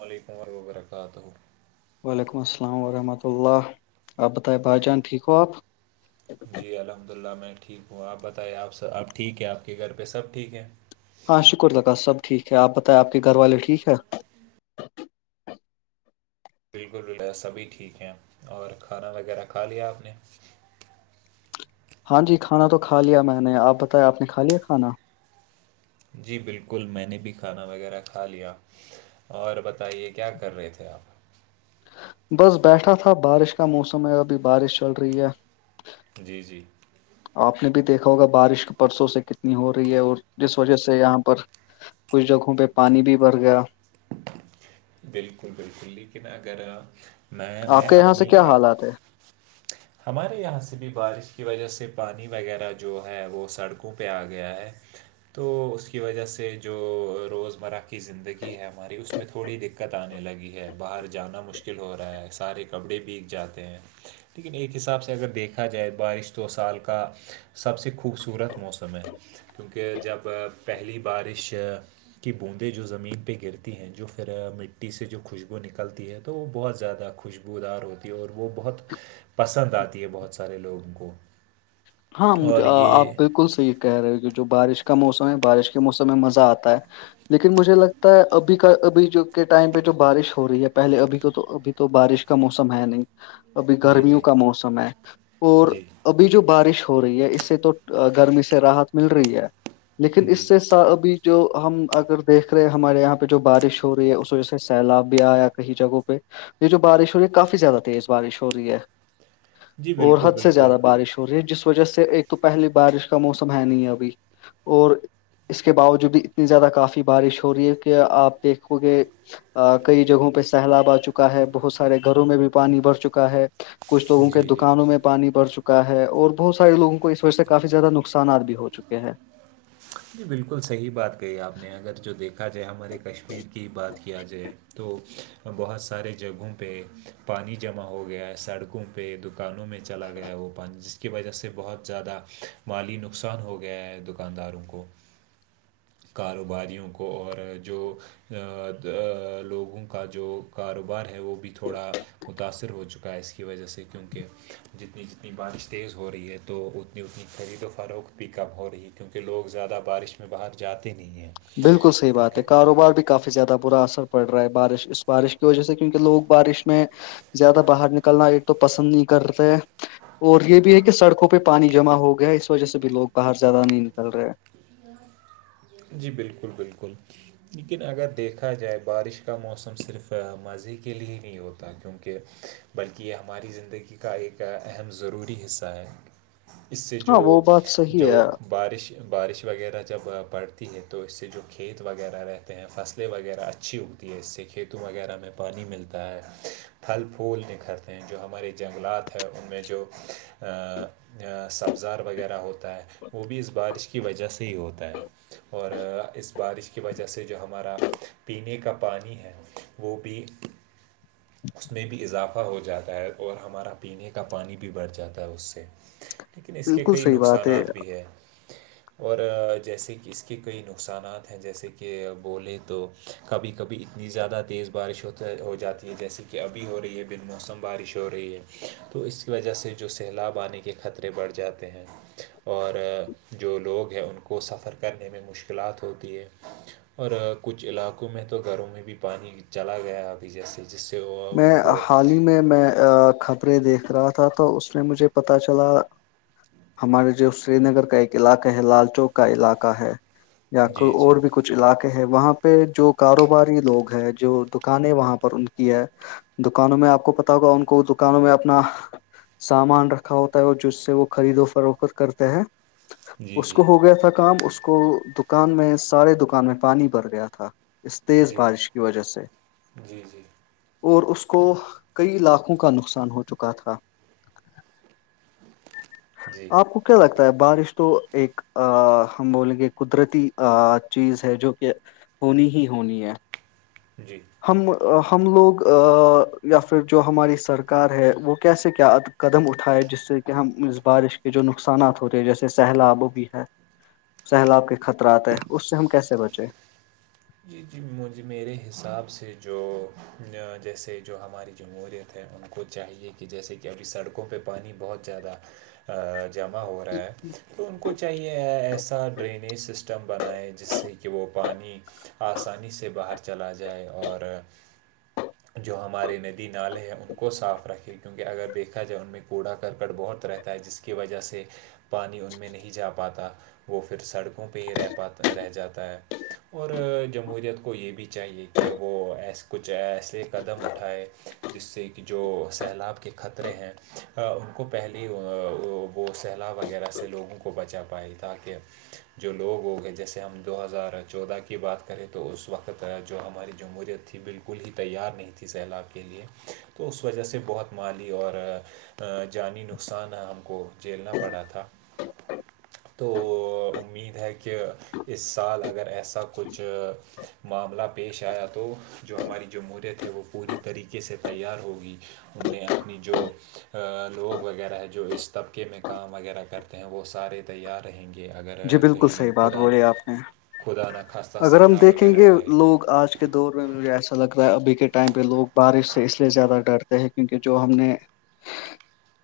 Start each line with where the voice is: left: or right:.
right: وعلیکم و وبرکاتہ
left: وعلیکم السلام ورحمۃ اللہ آپ بتائائے بھائی جان ٹھیک ہو آپ
right: جی الحمد للہ میں ٹھیک ہوں آپ بتائیے آپ آب ٹھیک ہے آپ کے گھر پہ سب ٹھیک ہیں
left: ہاں شکر لکات سب ٹھیک ہے آپ بتائیں آپ کے گھر والے ٹھیک ہے
right: بالکل ب سبھی ٹھیک ہیں اور کھانا وغیرہ کھا لیا آپ نے
left: ہاں جی کھانا تو کھا لیا میں نے آپ بتایا آپ نے کھا لیا کھانا
right: جی بالکل میں نے بھی کھانا وغیرہ کھا لیا اور بتائیے کیا کر رہے تھے آپ
left: بس بیٹھا تھا بارش کا موسم ہے ابھی بارش چل رہی ہے
right: جی جی
left: آپ نے بھی دیکھا ہوگا بارش پرسوں سے کتنی ہو رہی ہے اور جس وجہ سے یہاں پر کچھ جگہوں پہ پانی بھی بھر گیا
right: بالکل بالکل لیکن اگر میں
left: آپ
right: میں
left: کے یہاں سے
right: اپنی
left: کیا
right: آ
left: حالات ہے
right: ہمارے یہاں سے بھی بارش کی وجہ سے پانی وغیرہ جو ہے وہ سڑکوں پہ آ گیا ہے تو اس کی وجہ سے جو روزمرہ کی زندگی ہے ہماری اس میں تھو تھوڑی دقت آنے لگی ہے باہر جانا مشکل ہو رہا ہے سارے کپڑے بیگ جاتے ہیں لیکن ایک حساب سے اگر دیکھا جائے بارش تو سال کا سب سے خوبصورت موسم ہے کیونکہ جب پہلی بارش کی بوندیں جو زمین پہ گرتی ہیں جو پھر مٹی سے جو خوشبو نکلتی ہے تو وہ بہت زیادہ خوشبودار ہوتی ہے اور وہ بہت پسند آتی ہے بہت سارے لوگوں کو
left: ہاں مجھ
right: اور
left: آپ
right: یہ
left: بالکل صحیح کہہ رہے ہو کہ جو بارش کا موسم ہے بارش کے موسم میں مزہ آتا ہے لیکن مجھے لگتا ہے ابھی کا ابھی کے ٹائم پہ جو بارش ہو رہی ہے پہلے ابھی کو تو ابھی تو بارش کا موسم ہے نہیں ابھی
right: جی
left: گرمیوں
right: جی
left: کا موسم ہے اور
right: جی
left: ابھی جو بارش ہو رہی ہے اس سے تو گرمی سے راحت مل رہی ہے لیکن
right: جی
left: اس سے ابھی جو ہم اگر دیکھ رہے ہیں ہمارے یہاں پہ جو بارش ہو رہی ہے اس وجہ سے سیلاب بھی آیا کی جگہوں پہ یہ جو بارش ہو رہی ہے کافی زیادہ تیز بارش ہو رہی ہے
right: جی
left: اور
right: بالکل
left: حد سے
right: بالکل
left: زیادہ بارش ہو رہی ہے جس وجہ سے ایک تو پہل بارش کا موسم ہے نہیں ابھی اور اس کے باوجود بھی اتنی زیادہ کافی بارش ہو رہی ہے کہ آپ دیکھو گے کئی جگہوں پہ سیلاب آ چکا ہے بہت سارے گھروں میں بھی پانی بڑ چکا ہے کچھ لوگوں کے
right: جی جی
left: دکانوں میں پانی بھر چکا ہے اور بہت سارے لگوں کو اس وجہ سے کافی زیادہ نقصانات بھی ہو چکے ہیں
right: جی بالکل صحیح بات کہی آپ نے اگر جو دیکھا جائے ہمارے کشمیر کی بات کیا جائے تو بہت سارے جگہوں پہ پانی جمع ہو گیا ہے سڑکوں پہ دکانوں میں چلا گیا ہے وہ پان کی وجہ سے بہت زیادہ مالی نقصان ہو گیا ہے دکانداروں کو کاروباریوں کو اور جو لوگوں کا جو کاروبار ہے وہ بھی تھوڑا متاأثر ہو چکا کا اس کی وجہ سے کیونکہ جتنی جتنی بارش تیز ہو رہی ہے تو اتنی اتنی خرید و فروخ پک اپ ہو رہی ہے کیونکہ لوگ زیادہ بارش میں باہر جاتے نہیں ہیں
left: بالکل صحیح بات
right: کیونکہ
left: ہے کاروبار بھی کافی زیادہ برا اثر پڑ رہا ہے بارش اس بارش کی وجہ سے کیونکہ لوگ بارش میں زیادہ باہر نکلنا ایک تو پسند نہیں کرتے اور یہ بھی ہے کہ سڑکوں پہ پانی جمع ہو گیا ہے اس وجہ سے بھی لوگ باہر زیادہ نہیں نکل رہے ہیں
right: جی جی بالکل بالکل لیکن اگر دیکھا جائے بارش کا موسم صرف مزے کے لئے ہی نہیں ہوتا کیونکہ بلکہ یہ ہماری زندگی کا ایک اہم ضروری حصہ ہے اس سے
left: ہاں
right: جو
left: وہ بات
right: جو
left: صحیح ہے
right: بارش بارش وغیرہ جب پڑ ہے تو اس سے جو کھیت وغیرہ رہتے ہیں فصلیں وغیرہ اچھی ہوتی ہے اس سے کھیت قتو وغیرہ میں پانی ملتا ہے پھل پھول نکھھرتے ہیں جو ہمارے جنگلات ہیں ان میں جو ا [inaudible] سبزار وغیرہ ہوتا ہے وہ بھی اس بارش کی وجہ سے ہی ہوتا ہے اور اس بارش کی وجہ سے جو ہمارا پینے کا پانی ہے وہ بھی اس میں بھی اضافہ ہو جاتا ہے اور ہمارا پینے کا پانی بھی بڑھ جاتا ہے اس سے لیکن اس کے
left: بالکل
right: کئی
left: صحیح بات ہے
right: نقصانات بھی ہیں اور جیسے کہ اس کے کئی نقصانات ہیں جیسے کہ بولیں تو کبھی کبھی اتنی زیادہ تیز بارش ہو ہو جاتی جیسے کہ ابھی ہو رہی ہے بال موسم بارش ہو رہی ہے تو اس کی وجہ سے جو سیلاب آنے کی کے خطرے بڑھ جاتے ہیں اور جو لوگ ہیں ان کو سفر کرنے میں مشکلات ہوتی ہے اور کچھ علاقوں میں تو گھروں میں بھی پانی چلا گیا ابھی جیسے جس سے وہ ان
left: میں
right: کو
left: حال ہی میں خبریں دیکھ رہا تھا تو اس نے مجھے پتا چلا ہمارے جو سری نگر کا ایک علاقہ ہے لال چوک کا علاقہ ہے یا کو
right: جی جی
left: اور بھی کچھ علاقے ہے وہاں پہ جو کاروباری لوگ ہے جو دکانیں وہاں پر ان کی ہے دکانوں میں آپ کو پت ہوگا ان کو دکانوں میں اپنا سامان رکھا ہوتا ہے اور جس سے وہ خرید و فروخت کرتے ہے
right: جی
left: اس
right: جی
left: کو ہو گیا تھا کام اس کو دکان میں سارے دکان میں پانی بھر گیا تھا اس تیز
right: جی
left: بارش کی وجہ سے
right: جی جی
left: اور اس کو کئی لاکھوں کا نقصان ہو چکا تھا
right: جی
left: آپ کیا لگتا ہے بارش تو ایک ہم بولیں گے قدرتی چیز ہے جو کہ ہونی ہی ہونی ہے
right: جی
left: ہم ہم لوگ یا پھر جو ہماری سرکار ہے وہ کیسے کیاد قدم اٹھائے جس سے کہ ہم اس بارش کے جو نقصانات ہو رہے ہیں جیسے سہلاب بھی ہے سیلاب کے خطرات ہے اس سے ہم کیسے بچیں
right: جی جی مجھے میرے حساب سے جو جیسے جو ہماری جمہور ہیں ان کو چاہیے کہ جیسے کہ ابھی سڑکوں پہ پانی بہت زیادہ جمع ہو رہا ہے تو ان کو چاہیے ایسا- ڈرینیج سسٹم بنائے جس سے کہ وہ پانی آسانی سے باہر چلا جائے اور جو ہمارے ندی نالے ہیں ان کو صاف رکھے کیونکہ اگر دیکھا جائے ان میں کوڑا کرکٹ بہت رہتا ہے جس کے- کی وجہ سے پانی ان میں نہیں جا پاتا- وہ پھر سڑکوں پہ ہی رہ پات رہ جاتا ہے اور- جمہوریت کو یہ بھی چاہیے کہ وہس کچھ ایسلے قدم اٹھائے جس سے کہ جو سیلاب کے خطرے ہیں ان کو پہلیے وہ سیلاب وغیرہ سے لوگوں کو بچا پائی تاکہ- جو لوگ ہو گئے جیسے ہم دو ہزار چودہ کی بات کرے تو اس وقت جو ہماری جمہوریت تھی بالکل ہی تیار نہیں تھی سیلاب کے لیے- تو اس وجہ سے بہت مالی اور- جانی نقصان ہم کو جھیلنا پڑا تھا- تو امید ہے کہ اس سال اگر ایسا کچھ- معاملہ پیش آیا تو جو ہماری جمہورت ہے وہ پوری طریقے سے تیار ہوگی ان نے اپنی جو لوگ وغیرہ ہے جو اس طبقے میں کام وغیرہ کرتے ہیں وہ سارے- تیار رہیں گے اگر
left: جی بالکل
right: کہیں
left: صحیح بات
right: خدا
left: بولی آپ نے
right: -خدا ن
left: اگر ہم دیکھیں گے لوگ آج کل کے دور میں مجھے ایسا لگتا ہے ابھی کے ٹائم پہ لوگ بارش سے اس لیے زیادہ ڈرتے ہیں کیونکہ جو ہم نے-
right: [inaudible]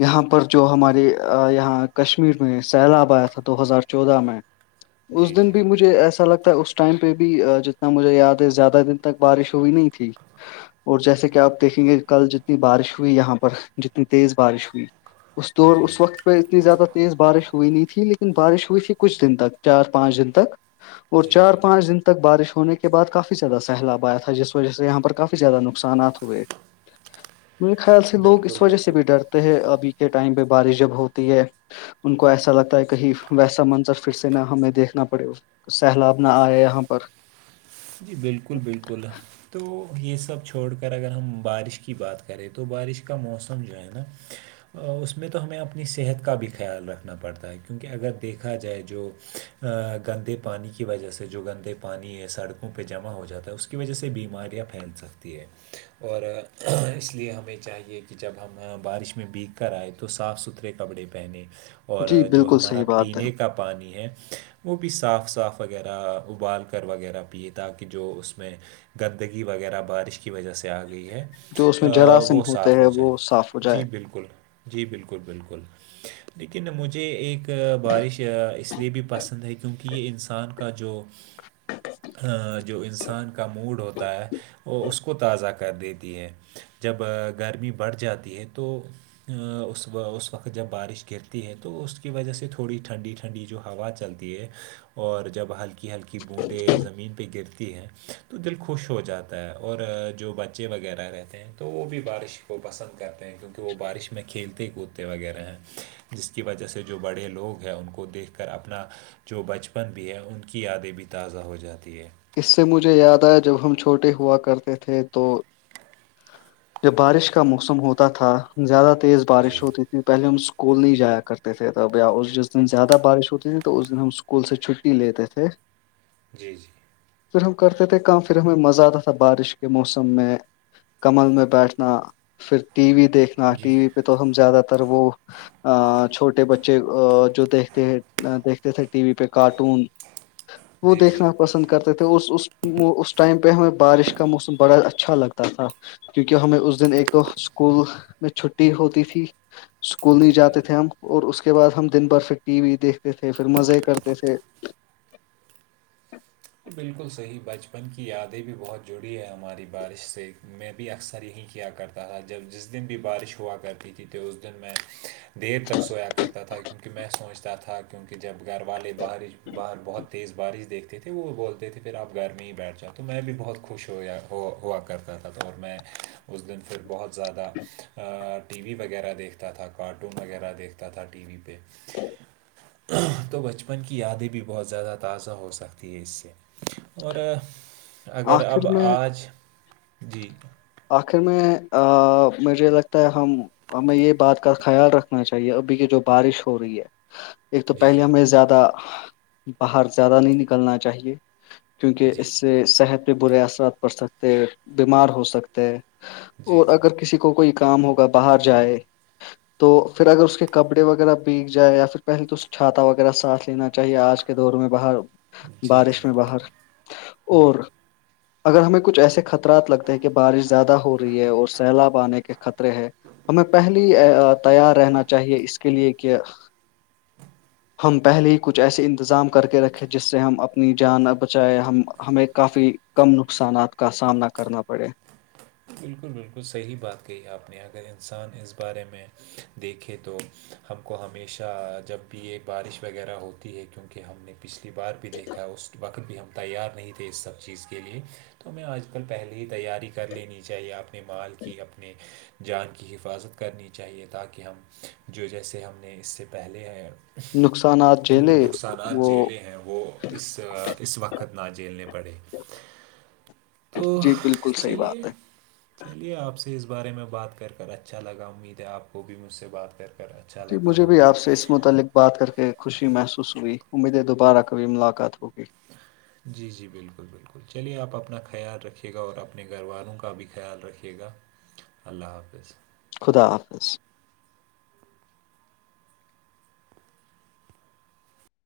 left: یہاں پر جو ہمارے یہاں کشمیر میں سیلاب آیا تھا دو ہزار- چودہ میں اس
right: جی
left: دن
right: جی
left: بھی مجھے ایسا لگتا ہے اس- اس ٹائم پہ بھی جتنا مجھے یاد ہے زیادہ دن تک بارش ہوئی نہیں تھی اور جیسے کہ اپ دیکھیں گے کل جتنی بارش ہوئی یہاں پر جتنی تیز بارش ہوئی- اس دور
right: جی
left: اس وقت پہ اتنی زیادہ تیز بارش ہوئی نہیں تھی لیکن بارش ی کچھ دن تک چار پانچ دن تک اور
right: جی
left: چار
right: جی
left: پانچ دن تک- تک بارش ہونے کے بعد کافی زیادہ سیلاب آیا تھا جس وجہ سے یہاں پر کافی زیادہ نقصانات ہوئے-
right: [inaudible]
left: میرے خیال سے لوگ
right: بالکل
left: اس وجہ سے بھی
right: بالکل
left: ڈرتے- ابھی کے ٹائم پہ بارش جب ہوتی ہے ان کو ایسا لگتا ہے کہیں- ویسا منظر پھر سے نہ ہمیں دیکھنا پڑے سیلاب نہ آئے یہاں پر
right: جی بالکل- بالکل تو یہ سب چھوڑ کر اگر ہم بارش کی بات کریں تو بارش کا موسم جو ہے نا- اس میں تو ہمیں اپنی صحت کا بھی خیال رکھنا پڑتا ہے کیونکہ اگر دیکھا جائے جو- گندے پانی کی وجہ سے جو گندے پانی ہے سڑک پہ جمع ہو جاتا ہے اس کی وجہ سے بیماریاں پھیل سکتی ہے- اور اس لیے ہمیں چاہیے کہ جب ہم بارش میں بیگ کر آئے تو- تو صاف ستھرے کپڑے پہنے اور
left: جی
right: جو
left: بالکل
right: ہمارا
left: صحیح بات ہے
right: پینے- کا پانی ہے وہ بھی صاف- صاف وغیرہ ابال کر وغیرہ پیے تاکہ جو اس میں گندگی وغیرہ بارش کی وجہ سے آ گئی ہے
left: جو اس میں جراثم
right: وہ
left: ہوتے
right: صاف
left: ہیں
right: ہو جائے
left: وہ صاف ہو
right: جی
left: جائے
right: بالکل- جی بالکل- بالکل لیکن مجھے ایک بارش اس لیے بھی پسند ہے کیونکہ یہ انسان کا جو-
left: اٹھیکا
right: جو انسان کا موڈ ہوتا ہے وہ اس کو تازہ- کر دیتی ہے جب گرمی بڑھ جاتی ہے تو- اس وقت جب بارش گرتی ہے تو اس کی وجہ سے تھوڑی ٹھنڈیھ- ھنڈی جو ہوا چلتی ہے اور جب ہلکی- ہلکی بوندیں زمین زمین پہ گرتی ہے تو دل خوش ہو جاتا ہے اور جو بچے وغیرہ رہتے ہیں تو وہ بھی بارش وہ پسند کرتے ہیں کیونکہ وہ بارش میں کھیلتے کودتے وغیرہ ہیں جس کی وجہ سے جو بڑے لوگ ہیں ان کو دیکھ کر اپنا جو بچپن بھی ہے ان کی یادیں بھی تازہ ہو جاتی ہے
left: اس سے مجھے یاد آیا جب ہم چھوٹے ہوا کرتے تھے تو جب بارش کا موسم ہوتا تھا زیادہ تیز
right: جی
left: بارش ہوتی تھی پہلے ہم اسکول نہیں جایا کرتے تھے ابیا جس دن زیادہ بارش ہوتی تھی تو اس دن ہم اسکول سے چھٹی لیتے تھے
right: جی جی
left: پھر ہم کرتے تھے کام پھر ہمیں مزہ آتا تھا بارش کے موسم میں کمل میں بیٹھنا پھر ٹی وی دیکھنا
right: جی
left: ٹی وی پہ تو ہم زیادہ تر وہ چھوٹے بچے جو دیکھتے ہیں دیکھتے تھے ٹی وی پہ کارٹون وہ
right: جی جی
left: دیکھنا پسند کرتا اس ٹائم پہ ہمیں بارش کا موسم بڑا اچھا لگتا تھا کیونکہ ہمیں اس دن ایک تو اسکول میں چھٹی ہوتی تھی اسکول نہیں
right: جی جی
left: جاتے تھے ہم اور اس کے بعد ہم دن بھر پھر ٹی وی دیکھتے تھے پھر مزے کرتے تھے
right: بالکل صحیح بچپن کی یادیں بھی بہت جڑی ہیں ہماری بارش سے میں بھی اکثر یہی کیا کرتا تھا جب جس دن بھی بارش ہوا کرتی تھی تو اس دن میں دیر تک سویا کرتا تھا کیونکہ میں سوچتا تھا کیونکہ جب گھر والے باہر باہر بہت تیز بارش دیکھتے تھے تھے وہ بولتے تھے پھر آپ گھر میں ہی بیٹھ جاؤ تو میں بھی بہت خوش ہویا ہوا کرتا تھا اور میں اس دن پھر بہت زیادہ ٹی وی وغیرہ دیکھتا تھا کارٹون وغیرہ دیکھتا تھا ٹی وی پہ
left: ج [unintelligible]
right: تو بچپن کی یادیں بھی بہت زیادہ تازہ ہو سکتی ہے اس سے اور اگر اب
left: آخر میں
right: آج جی
left: آخر میں مجھے لگتا ہے ہم ہمیں یہ بات کا خیال رکھنا چاہیے ابھی کی جو بارش ہو رہی ہے ایک تو
right: جی
left: پہلے
right: جی
left: ہمیں زیادہ باہر زیادہ نہیں نکلنا چاہیے کیونکہ
right: جی
left: اس سے صحت پہ برے اثرات پڑ سکتے بیمار ہو سکتے
right: جی
left: اور
right: جی
left: اگر کسی کو کوئی کام ہوگا باہر جائے تو پھر اگر اس کے کپڑے وغیرہ بگ جائے یا پھر پہلے تو چھاتا وغیرہ ساتھ لینا چاہیے آج کل کے دور میں باہر
right: جی
left: بارش میں
right: جی
left: باہر اور
right: جی
left: اگر ہمیں کچھ ایسے خط رات لگتے ہیں کہ بارش زیادہ ہو رہی ہے اور سیلاب آنے کے خطرے ہے ہمیں پہلی تیار رہنا چاہیے اس کے لیے کہ
right: ہ [unintelligible]
left: ہم پہلے ہی کچھ ایسے انتظام کر کے رکھے جس سے ہم اپنی جان بچائے ہم ہمیں کافی کم نقصانات کا سامنا کرنا پڑے
right: بالکل بالکل صحیح بات کہی آپ نے اگر انسان اس بارے میں دیکھے تو ہم کو ہمیشہ جب بھی یہ بارش وغیرہ ہوتی ہے کیونکہ ہم نے پچھلی بار بھی دیکھا اس وقت بھی ہم تیار نہیں تھے اس سب چیز کے لیے تو ہمیں آج کل پہلے ہی تیاری کر لینی چاہیے اپنے مال کی اپنے جان کی حفاظت کرنی چاہیے تاکہ ہم جو جیسے ہم نے اس سے پہلے ہے
left: نقصانات
right: جو
left: جھیلے
right: نقصانات
left: وہ
right: جیلیں ہیں وہ اس اس وقت نہ جیلنے پڑے- تو,
left: جی بالکل صحیح بات
right: چلیے
left: ہے
right: چلیے آپ سے اس بارے میں بات کر کر اچھا لگا امید ہے آپ کو بھی مجھ سے بات کر کر اچھا
left: جی,
right: لگا
left: مجھے بھی
right: ہوگا
left: آپ سے اس متعلق بات کر کے خوشی محسوس ہوئی امیے دوبارہ کبھی ملاقات ہوگئی
right: [unintelligible] ج- جی بالکل- بالکل چلیے آپ اپنا خیال رکھیے گا اور اپنے گھر والوں کا بھی خیال رکھیے گا- اللہ حافظ
left: خدا حافظ